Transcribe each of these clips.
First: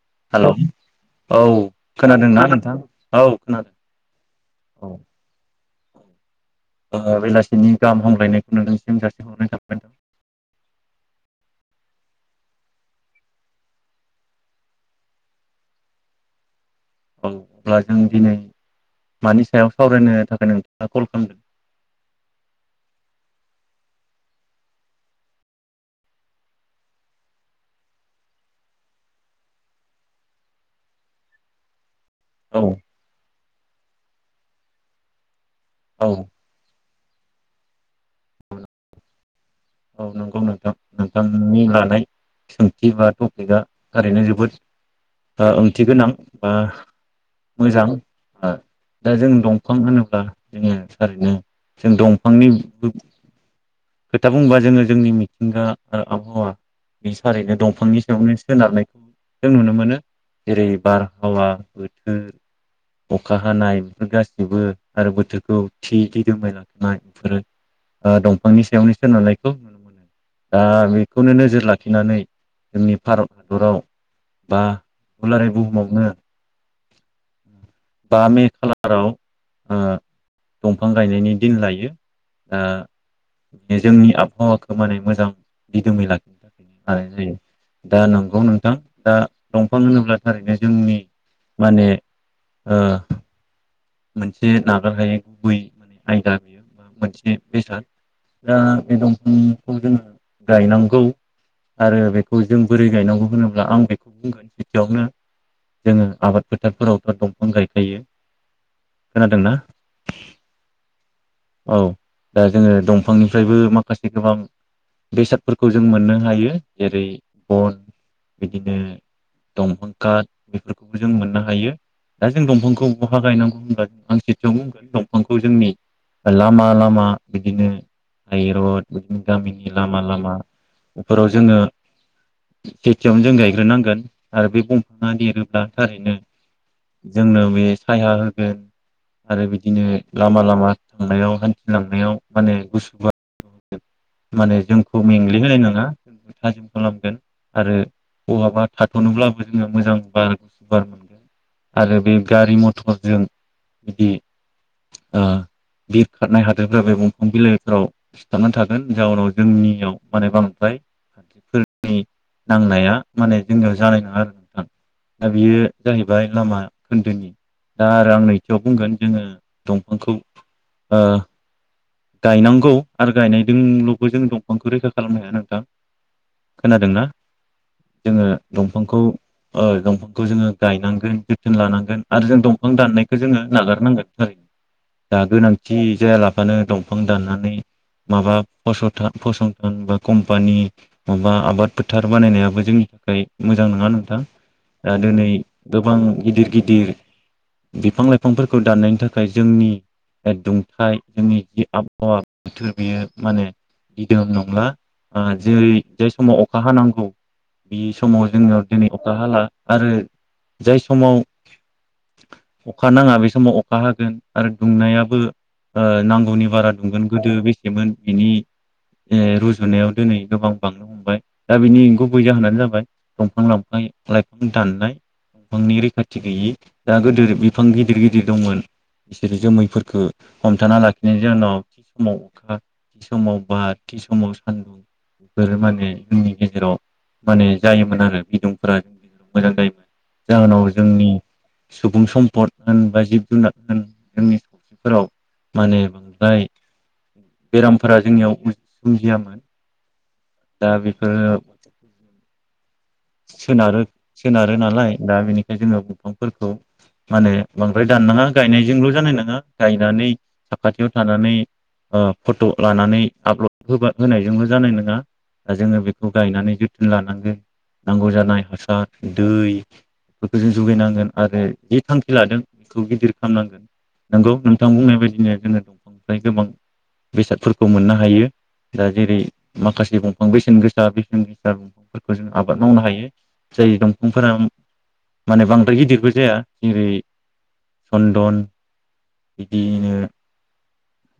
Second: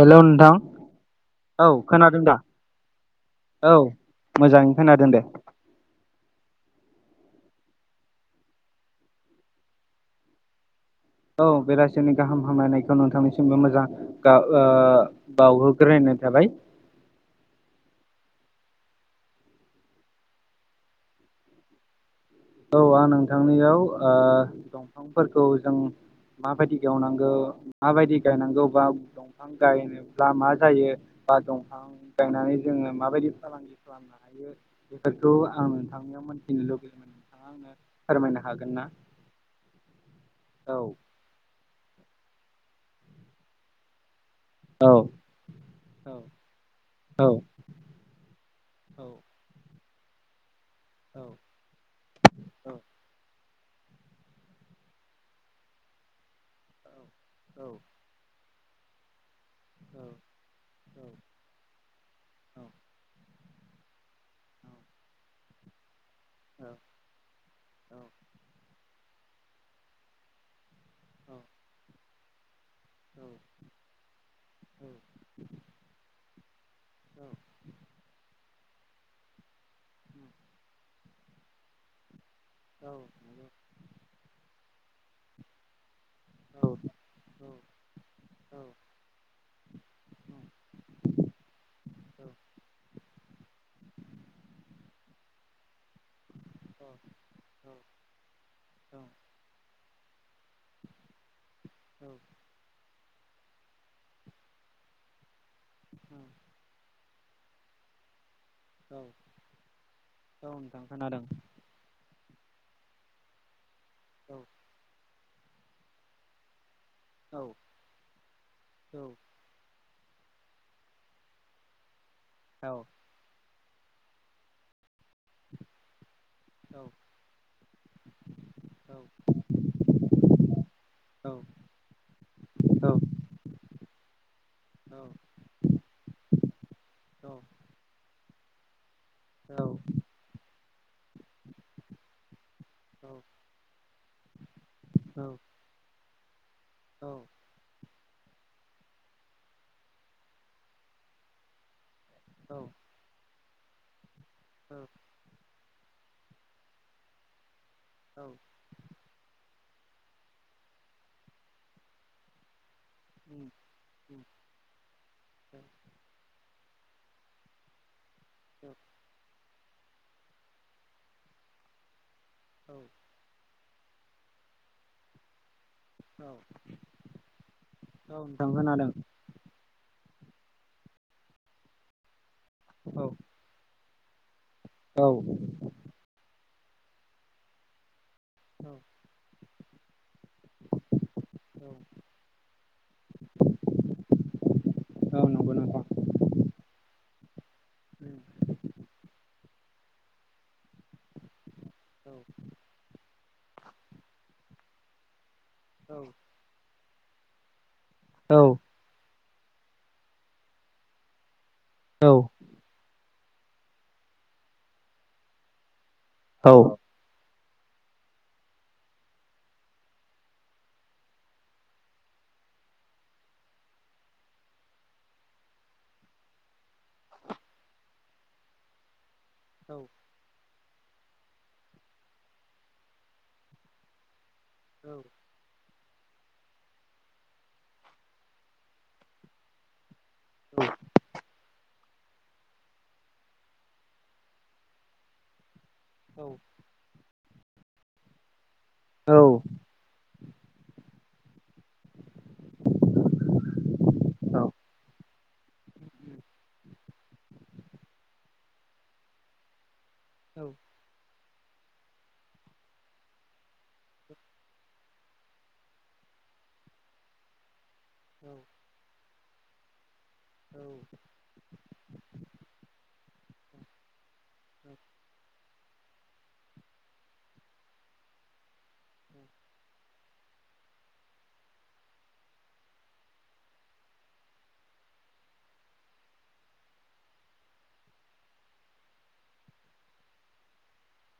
Hello नोंथां औ खोनादों दा खोनादोंना नोंथां औ खोनादों मोजाङै औ खोनादों दे बेलासिनि गाहाम हामलायनायखौ नोंथांसिम जासिहरग्रोनाय थाबाय औ बेलासिनि गाहाम हामलायनायखौ नोंथांनिसिमबो मोजां ओ बावहोग्रोयनाय थाबाय औ अब्ला जों दिनै मानि सायाव सावरायनो थाखाय नोंथाङा कल खालामदों [inaudible] औ आं नोंथांनियाव ओ दंफांफोरखौ जों माबायदि गेवनांगौ माबायदि गायनांगौ बा दंफां गायनोब्ला मा जायो बा दंफां [inaudible] गायनानै औ जोंङो माबायदि [inaudible] खौ आं औ नोंथांनिाव मोन्थिनो लुबैयो आंनो फोरमायनो हागोन ना [inaudible] औ नंगौ नोंथां औ नोंथांनि सोंथि बा टपिकआ ओरैनो जों [inaudible] जोबोद ओ ओंथि गोनां ओ औ मोजां ओ औ दा जों दं खम होनोब्ला जोंङो थारैनो जों दंफांनि औ [inaudible] खोथा बुंबा जोंङो जोंनि मिथिंगा आरो आबहावा औ बे सारैनो दंफांनि सायावनो सोनारनायखौ जों नुनो मोनो जेरै बारहावा बोथोर अखा हानाय बेफोर गासिबो आरो बोथोरखौ थि जबाय लाखनाय बेफोरो दं [inaudible] सेनिसो नुनायखौ नुनो मोनो दा बेखौनो नोजोर लाखिनानै जोंनि भारत हादराव बा दुलाराय बुहुमावनो औ बा मे खालाराव ओ दंफां गायनायनि दिन लायो। ओ जोंनि आबहावा खौ माने मोजां दिदोमै लाखिनो थाखायनो लानाय जायो दा नंगौ नोंथां दा दंफां होनोब्ला थारैनो जोंनि माने बा मोनसे नागारहायै गुबै आयदा नुयो बा मोनसे बेसाद दा बे दंफांखौ जोङो गायनांगौ आरो बेखौ जों बोरै गायनांगौ होनोब्ला आं बेखौ बुंगोन गिबियावनो जोङो आबाद फोथारफोराव दंफां गायखायो खोनादोंना नोंथां खोनादों औ दा जोङो दं फांनिफ्रायबो मा खासे गोबां औ बेसाद फोरखौ जों मोननो हायो। जेरै औ बन बिदिनो दंफां काट बेफोरखौबो जों मोननो हायो। दा जों दंफांखौ नोंथां बहा गायनांगौ [unintelligible] दंफांखौ जोंनि लामा खोनादों लामा बिदिनो हायरड औ बिदिनो गामिनि लामा लामा फोराव जोङो खेथियावनो जों गायग्रोनांगोन आरो बे दंफाङा देरोब्ला थारैनो जोंनो बे साया [inaudible] आरो बिदिनो लामा लामा थांनायाव हान्थि लांनायाव माने गुसु माने जोंखौ मेंग्लिहोनाय नङा [inaudible] थाजिम खालामगोन आरो बहाबा थाथ'नोब्लाबो जोङो मोजां बार गुस बार मोनगोन आरो बे गारि मथरजों बिदि औ बिरखारनाय हाद्रिफ्रा बे दंफां बिलाइ ओ सिथाबनानै थागोन जाउनाव जोंनियाव माने बांद्राय हाद्रिफोरनि नांनाया माने जोंनियाव जानाय नङा आरो नोंथां दा बियो जाहैबाय लामा खोन्दोनि दा आरो आंनि सियाव बुंगोन जोङो दंफांखौ ओ गायनांगौ आरो गायनायजोंल बो जों दंफांखौ रैखा खालामनो हाया नोंथां खोनादोंना औ जोङो दंफांखौ ओ दंफां खौ जोङो गायनांगोन जोथोन लानांगोन आरो जों दंफां दाननायखौ जोङो नागारनांगोन [unintelligible] दा गोनांथि जायाला फानो दं फां दाननानै माबा फसथा फसं होनबा कम्पानि माबा आबाद फोथार बानायनायाबो जोंनि थाखाय मोजां नङा नोंथां दा दोनै नंगौ गोबां गिदिर गिदिर बिफां नोंथां लाइफांफोरखौ दाननायनि थाखाय जोंनि दुंथाइ जोंनि आबहावा बोथोर बियो माने दिदोम नागला ओ जेरै जाय समाव अखा हानांगौ बे औ नोंथां समाव जोङो दिनै अखा हाला आरो जाय समाव अखा नाङा बे समाव अखा हागोन आरो दुंनायाबो नांगौ बारा दुंगोन गोदो बे मोन बिनि रुजुनायाव दिनै गोबां बांनो हमबाय दा बिनि गुबै जाहोनानो जाबाय दंफां लाांफां लाइफां दाननाय दंफांनि रैखाथि गैयि दा गोदिर बिफां गिदिर गिदिर दंमोन बिसोरो जोमैफोरखो हमथाना लाखिनो [unintelligible] समाव अखा समाव बार समाव बोरो माबे जोंनि गेजेराव माने जायोमोन आरो बिदुंफोरा मोजां जायोमोन। जाहोनाव जोंनि सुबुं सम्पद होन बा जिब जुनार होन जोंनि फोराव माने जाय बेरामफोरा जोंनियाव सोमजियामोन दा बेफोरो सोनारो सोनारो नालाय दा बेनिखाय जोङो दंफांफोरखौ माने बांद्राय दाननाङा गायनायजोंल' जानाय नङा दानि साखाथियाव थानानै ओ फट' लानानै आपलड होबा होनायजोंल' जानाय नङा दा जोङो बेखौ गायनानै जोथोन लानांगोन। नांगौ जानाय हासार, दै, बेखौ जों जुगायनांगोन आरो जि थांखि लादों बेखौ गिदिर खामनांगोन नोंगौ नोंथां बुंनाय बायदिनो जोङो ओफ्राय गोबां बेसादफोरखौ मोननो हायो दा जेरै माखासे दंफां बेसेन गोसा बेसेन गोसा फोरखौ जोङो। आबाद मावनो हायो जाय दंफांफोरा माने बांद्राय गिदिरबो जाया जेरै सन्दन बिदियैनो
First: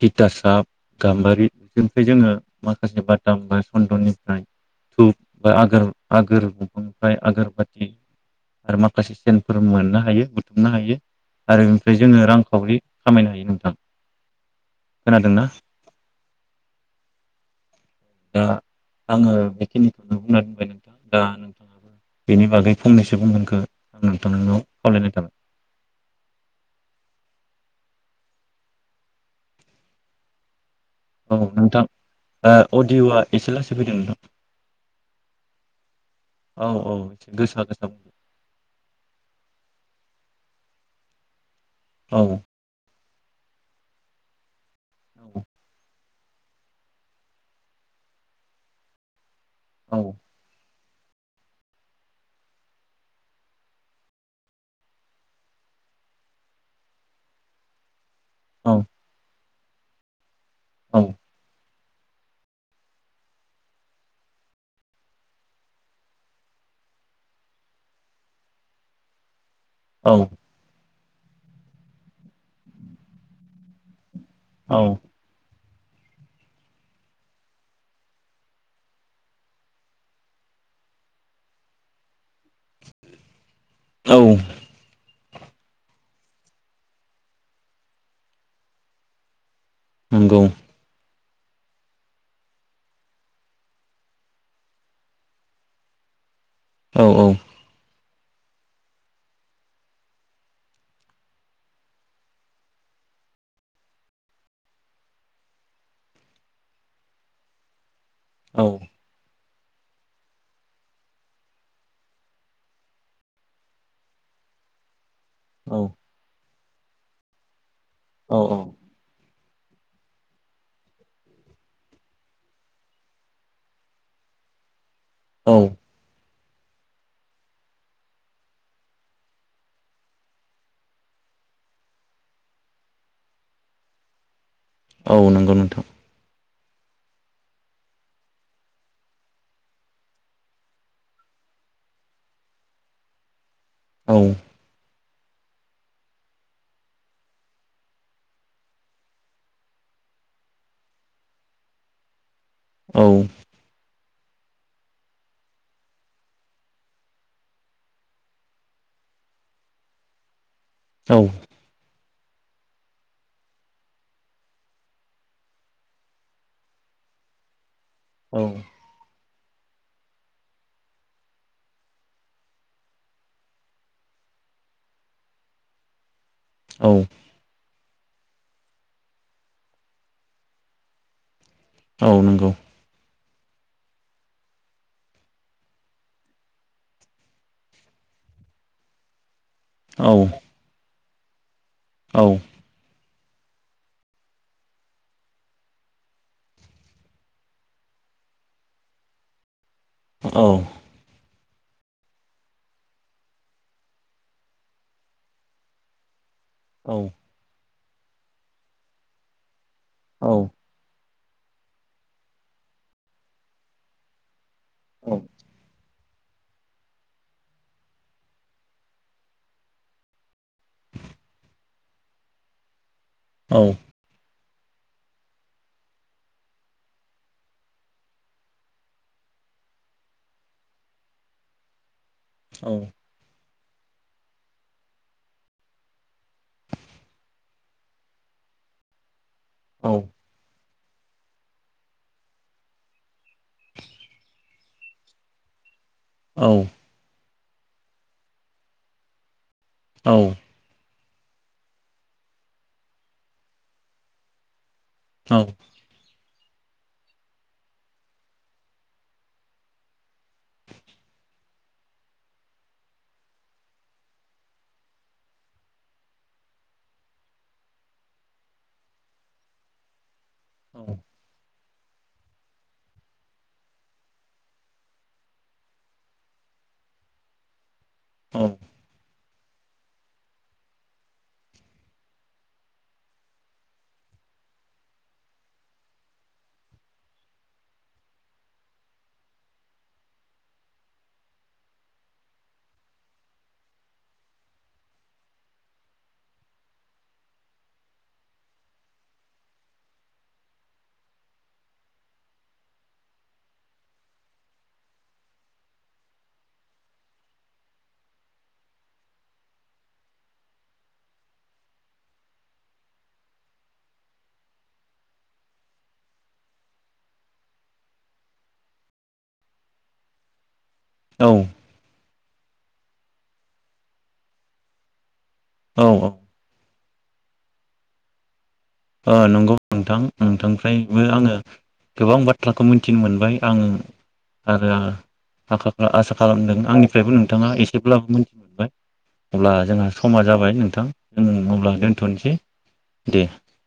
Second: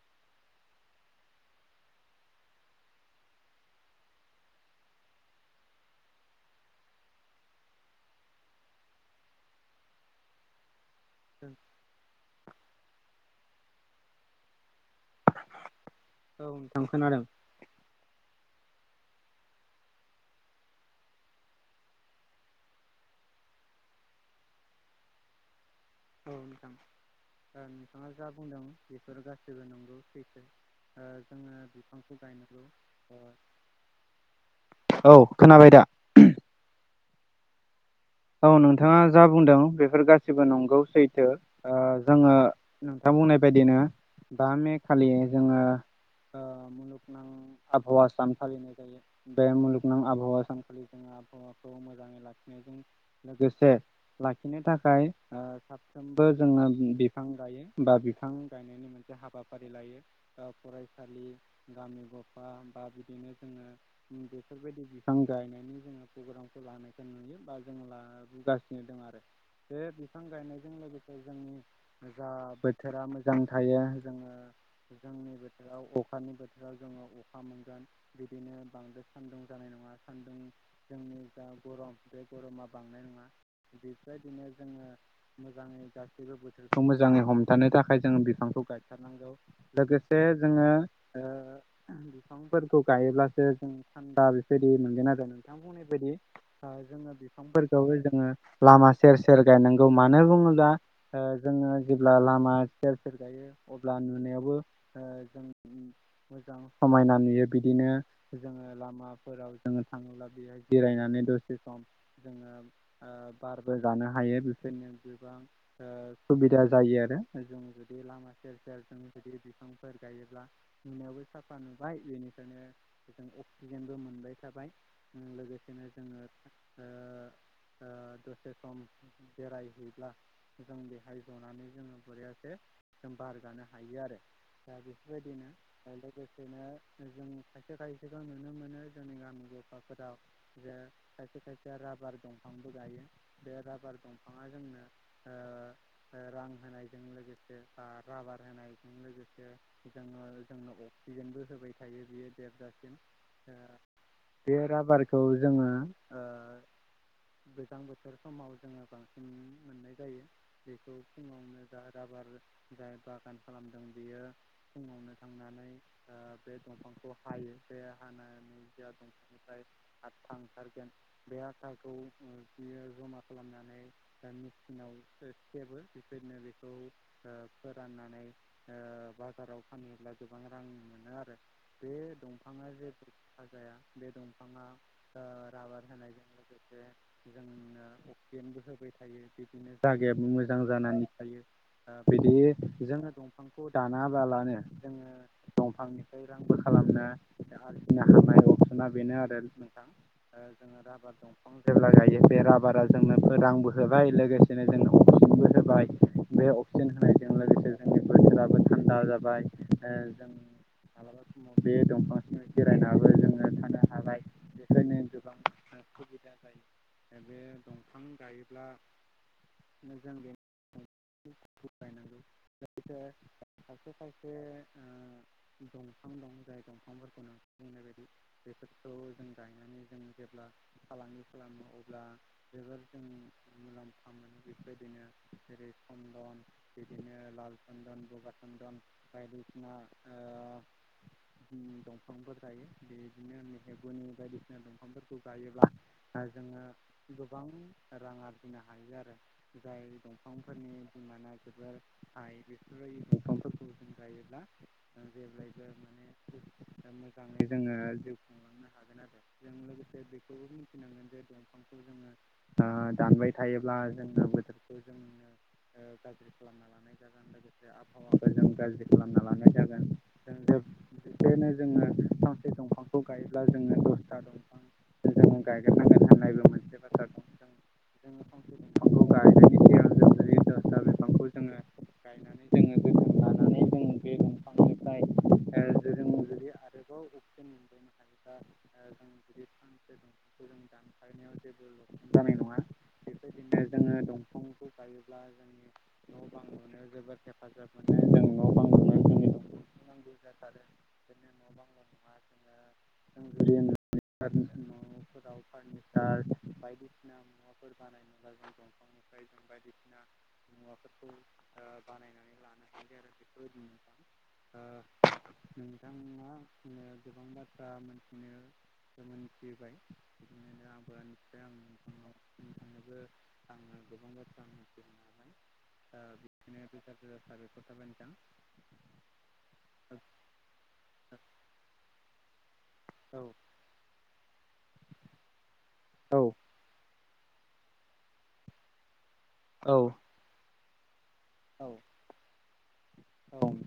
टिथासाब गाम्बारि बेफोरनिफ्राय जोङो माखासे बादाम बा सन्दननिफ्राय धुप बा आगोर आगोर दंफांनिफ्राय आगोर बाथि आरो माखासे सेनफोर मोननो हायो बुथुमनो हायो। आरो ओमफ्राय जोङो रां खाउरि खामायनो हायो नोंथां। खोनादोंना? औ नोंथां खोनादों। दा आङो बेखिनिखौनो बुंना दोनबाय नोंथां दा बेनि बागै फंनैसो बुंगोनखो आं नोंथांनाव खावलायनाय थाबाय। औ नोंथां ओ नोंथाङा जा बुंदों बेफोर गासैबो नंगौ सैखो। ओ औ जोङो नोंथां बिफांखौ गायनांगौ ओ अडिअ'आ ओ। एसे लासै फैदों नोंथां औ खोनाबाय दा? औ औ गोसा गोसा बुं। औ नोंथाङा जा बुंदों बेफोर गासिबो नंगौ सैथो। ओ जोङो औ दा बुंनाय बायदिनो दा मे फालियो जोङो ओ मुलुगनां आबहावा सान फालिनाय जायो। बे औ मलुगनां आबहावा सानखालि जों आबहावाखौ मोजाङै लाखिनायजों लोगोसे लाखिनो थाखाय ओ साफ्रोमबो जोङो बिफां गायो बा बिफां बिफां गायनायनि मोनसे हाबा फारि लायो। ओ औ फरायसालि गामि गफा बा बिदिनो जोङो बेफोरबायदि बिफां गायनायनि जोङो प्रग्रामखौ लानायखौ नुयो बा जों लाबोगासिनो दं आरो। बे बिफां औ गायनायजों लोगोसे जोंनि जा बोथोरा मोजां थायो जोङो औ जोंनि बे बेआव अखानि बोथोराव जोङो अखा मोनगोन बिदिनो बांद्राय सान्दुं जानाय नङा सान्दुं जोंनि जा गरम बे गरमा बांनाय नङा बेफोर औ मोजाङै गासैबो बोथोरखौ मोजाङै हमथानो थाखाय जों बिफांखौ गायथारनांगौ। लोगोसे नंगौ जोङो। ओ बिफांफोरखौ गायोब्लासो जों थान्दा बेबायदि मोनगोन आरो नोंथांआबुंनाय बायदि। औ। औ बिफां फोरखौबो जों। ओ लामा सेर सेर गायनांगौ मानो बुङोब्ला ओ जोङो जेब्ला लामा सेर सेर गायो अब्ला नुनायावबो ओ जों मोजां समायना नुयो बिदिनो। जोङो औ लामाफोराव। जोनो थाङोब्ला बेहाय जिरायनानै दसे सम। जोङो ओ बारबो जानो हायो बेफोरनो गोबां औ ओ सुबिदा जायो आरो जों। बे लामा औ सेर सेर। जुदि बिफांफोर गायोब्ला नुनायावबो साफा नुबाय बेनिखायनो जों अक्सिजेनबो मोनबाय थाबाय। उम औ लोगोसेनो जोङो। ओ ओ दसे सम बेरायहैब्ला जों बेहाय जनानै जोङो बरियासे जों बार जानो हायो आरो। दा औ बेफोरबायदिनो नंगौ नोंथां ओ लोगो। बिदिनो जों खायसे खायसेखौ नुनो मोनो जोंनि गामि गफाफोराव जे खायसे खायसे। राबार दंफांबो गायो। बे राबार औ दंफांआ जोंनो। ओ ओ रां होनायजों लोगोसे बा राबार होनायजों लोगोसे जोङो जोंनो अक्सिजेनबो होबाय थायो बियो। देरजासिम औ ओ। बे राबारखौ जोङो ओ। गोजां बोथोर समाव जोङो बांसिन मोननाय जायो। बेखौ औ फुङावनो दा राबार। जाय बागान खालामदों बेयो फुङावनो थांनानै ओ बे दंफांखौ हायो बे औ हानानै जा दंफांनिफ्राय आथा ओंखारगोन। बे आताखौ जमा खालामनानै बा मेसिनाव सेबो। बेननो बेखौ औ फोराननानै। नै ओ बाजाराव फानोब्ला गोबां रां मोनो आरो। बे औ नंगौ दंफाङा जेथु। हाजाया बे दमफाङ ओ राबार होनानाय। लोगोसे जोंनो अक्सिजेनबो होबाय थायो। बिनि औ जागायाबो मोजां जानानै। थायो। ओ औ बिदि जों ओजों। बिफांखौ दानाबालानो जोङो दंफांनिफ्राय रांबो खालामनो आरजिनो हानाय अपसना बेनो आरो। थां औ जोङो राबाद। दंफां जेब्ला गायो बे राबारा जोंनो रांबो होबाय लोगोसेनो जोंनो अक्सिजेबो होबाय। बे अपसन औ होनायजों लोगोसे जोंनि बोसोराबो थान्दा जाबाय ओ जों मालाबा समाव बे दंफांसिम जिरायनाबो जोंङो थानो हाबाय बेखायनो औ गोबां सुबिदा जायो बे दंफां गायोब्ला जों बे [unintelligible] खौ गायनांगौ सेया औ खायसे खायसे ओ दंफां दं जाय दंफांफोरखौ नो बुंनाय बायदि बेफोरखौ जों गायनानै जों जेब्ला फालांगि खालामो अ ब्ला जोबोर जों मुलाम्फा मोनो बेफोरबायदिनो जेरै चन्दन बिदिनो लाल सन्दन बगा सन्दन बायदि ना औ ओ उम दंफांफोर गायो बेदिनो मेगनि बायदिसिना दंफांफोरखौ गायो ब्ला हा औ औ जोंङो गोबां रां आरजिनो हायो आरो जाय औ दंफांफोरनि माना जोबोर हाय बेफोरबायदि दंफांफोरखौ जों गायोब्ला औ जेब्लायबो माने मोजाङै जोंङो जिउ खुंलांनो हागोन आरो जों लोगोसे बे खौबो मिथिनांगोन जे दं फांखौ जोंङो ओ दानबाय थायोब्ला जोंनो बोथोरखौ जोंनो ओ गाज्रि खालामना लानाय जागोन लोगोसे आबहावाखौ जों गाज्रि खालामना लानाय जागोन जों जे बेखायनो जोंङो फांसे दंफांखौ गायोब्ला जोंङो दसथा दंफां गंरं गायगारनांगोन होननायबो मसे बाथ्रा दं जों फांसे औ दंफांखौ गायनो गायनानै जोङो जोथोन लानानै जों बे दंफांनिफ्राय जों जुदि आरोबाव अक्सिजेन मोनबावनो हायोबा जों जुदि फांसे दंफांखौ जों दानफायनायाव जेबो लकसान जानाय नङा बेबायदिनो जोंङो दंफांखौ गायोब्ला जोंनि न' बां लुनो जोबोद हेफाजाब मोनो जों न' बां लुनो जोंनि दंफांखो नांगौ जाथारो बिदिनो न' बांल' नङा जोंङो जों न'फोराव फारनिसार बायदिसिना मुवाफोर बानायनोब्ला जों दंफांनिफ्राय जों बायदिसिना मुवाफोरखौ ओ बानायनानै लानो हायो आरो बेफोरबायदिनो नोंथांङा गोबां बाथ्रा मोनथिनो मोन [inaudible] [inaudible] नोंथांनोबो आंङो गोबां बाथ्रा मिथिनो हाबाय। औ ओ बिदिनो बे बाथ रोजा साबायखर थाबाय नोंथां। नंगौ नोंथां नोंथांनिफ्रायबो आङो गोबां बाथ बाथ्राखौ मिथिनो औ मोनबाय आं आरो आखा आसा खालामदों आंनि आंनिफ्रायबो नोंथाङा एसेब्लाबो मिथि मोनबाय। अब्ला औ जोंहा समा जाबाय नों थां। जों अब्ला औ दोनथ'नोसै दे। औ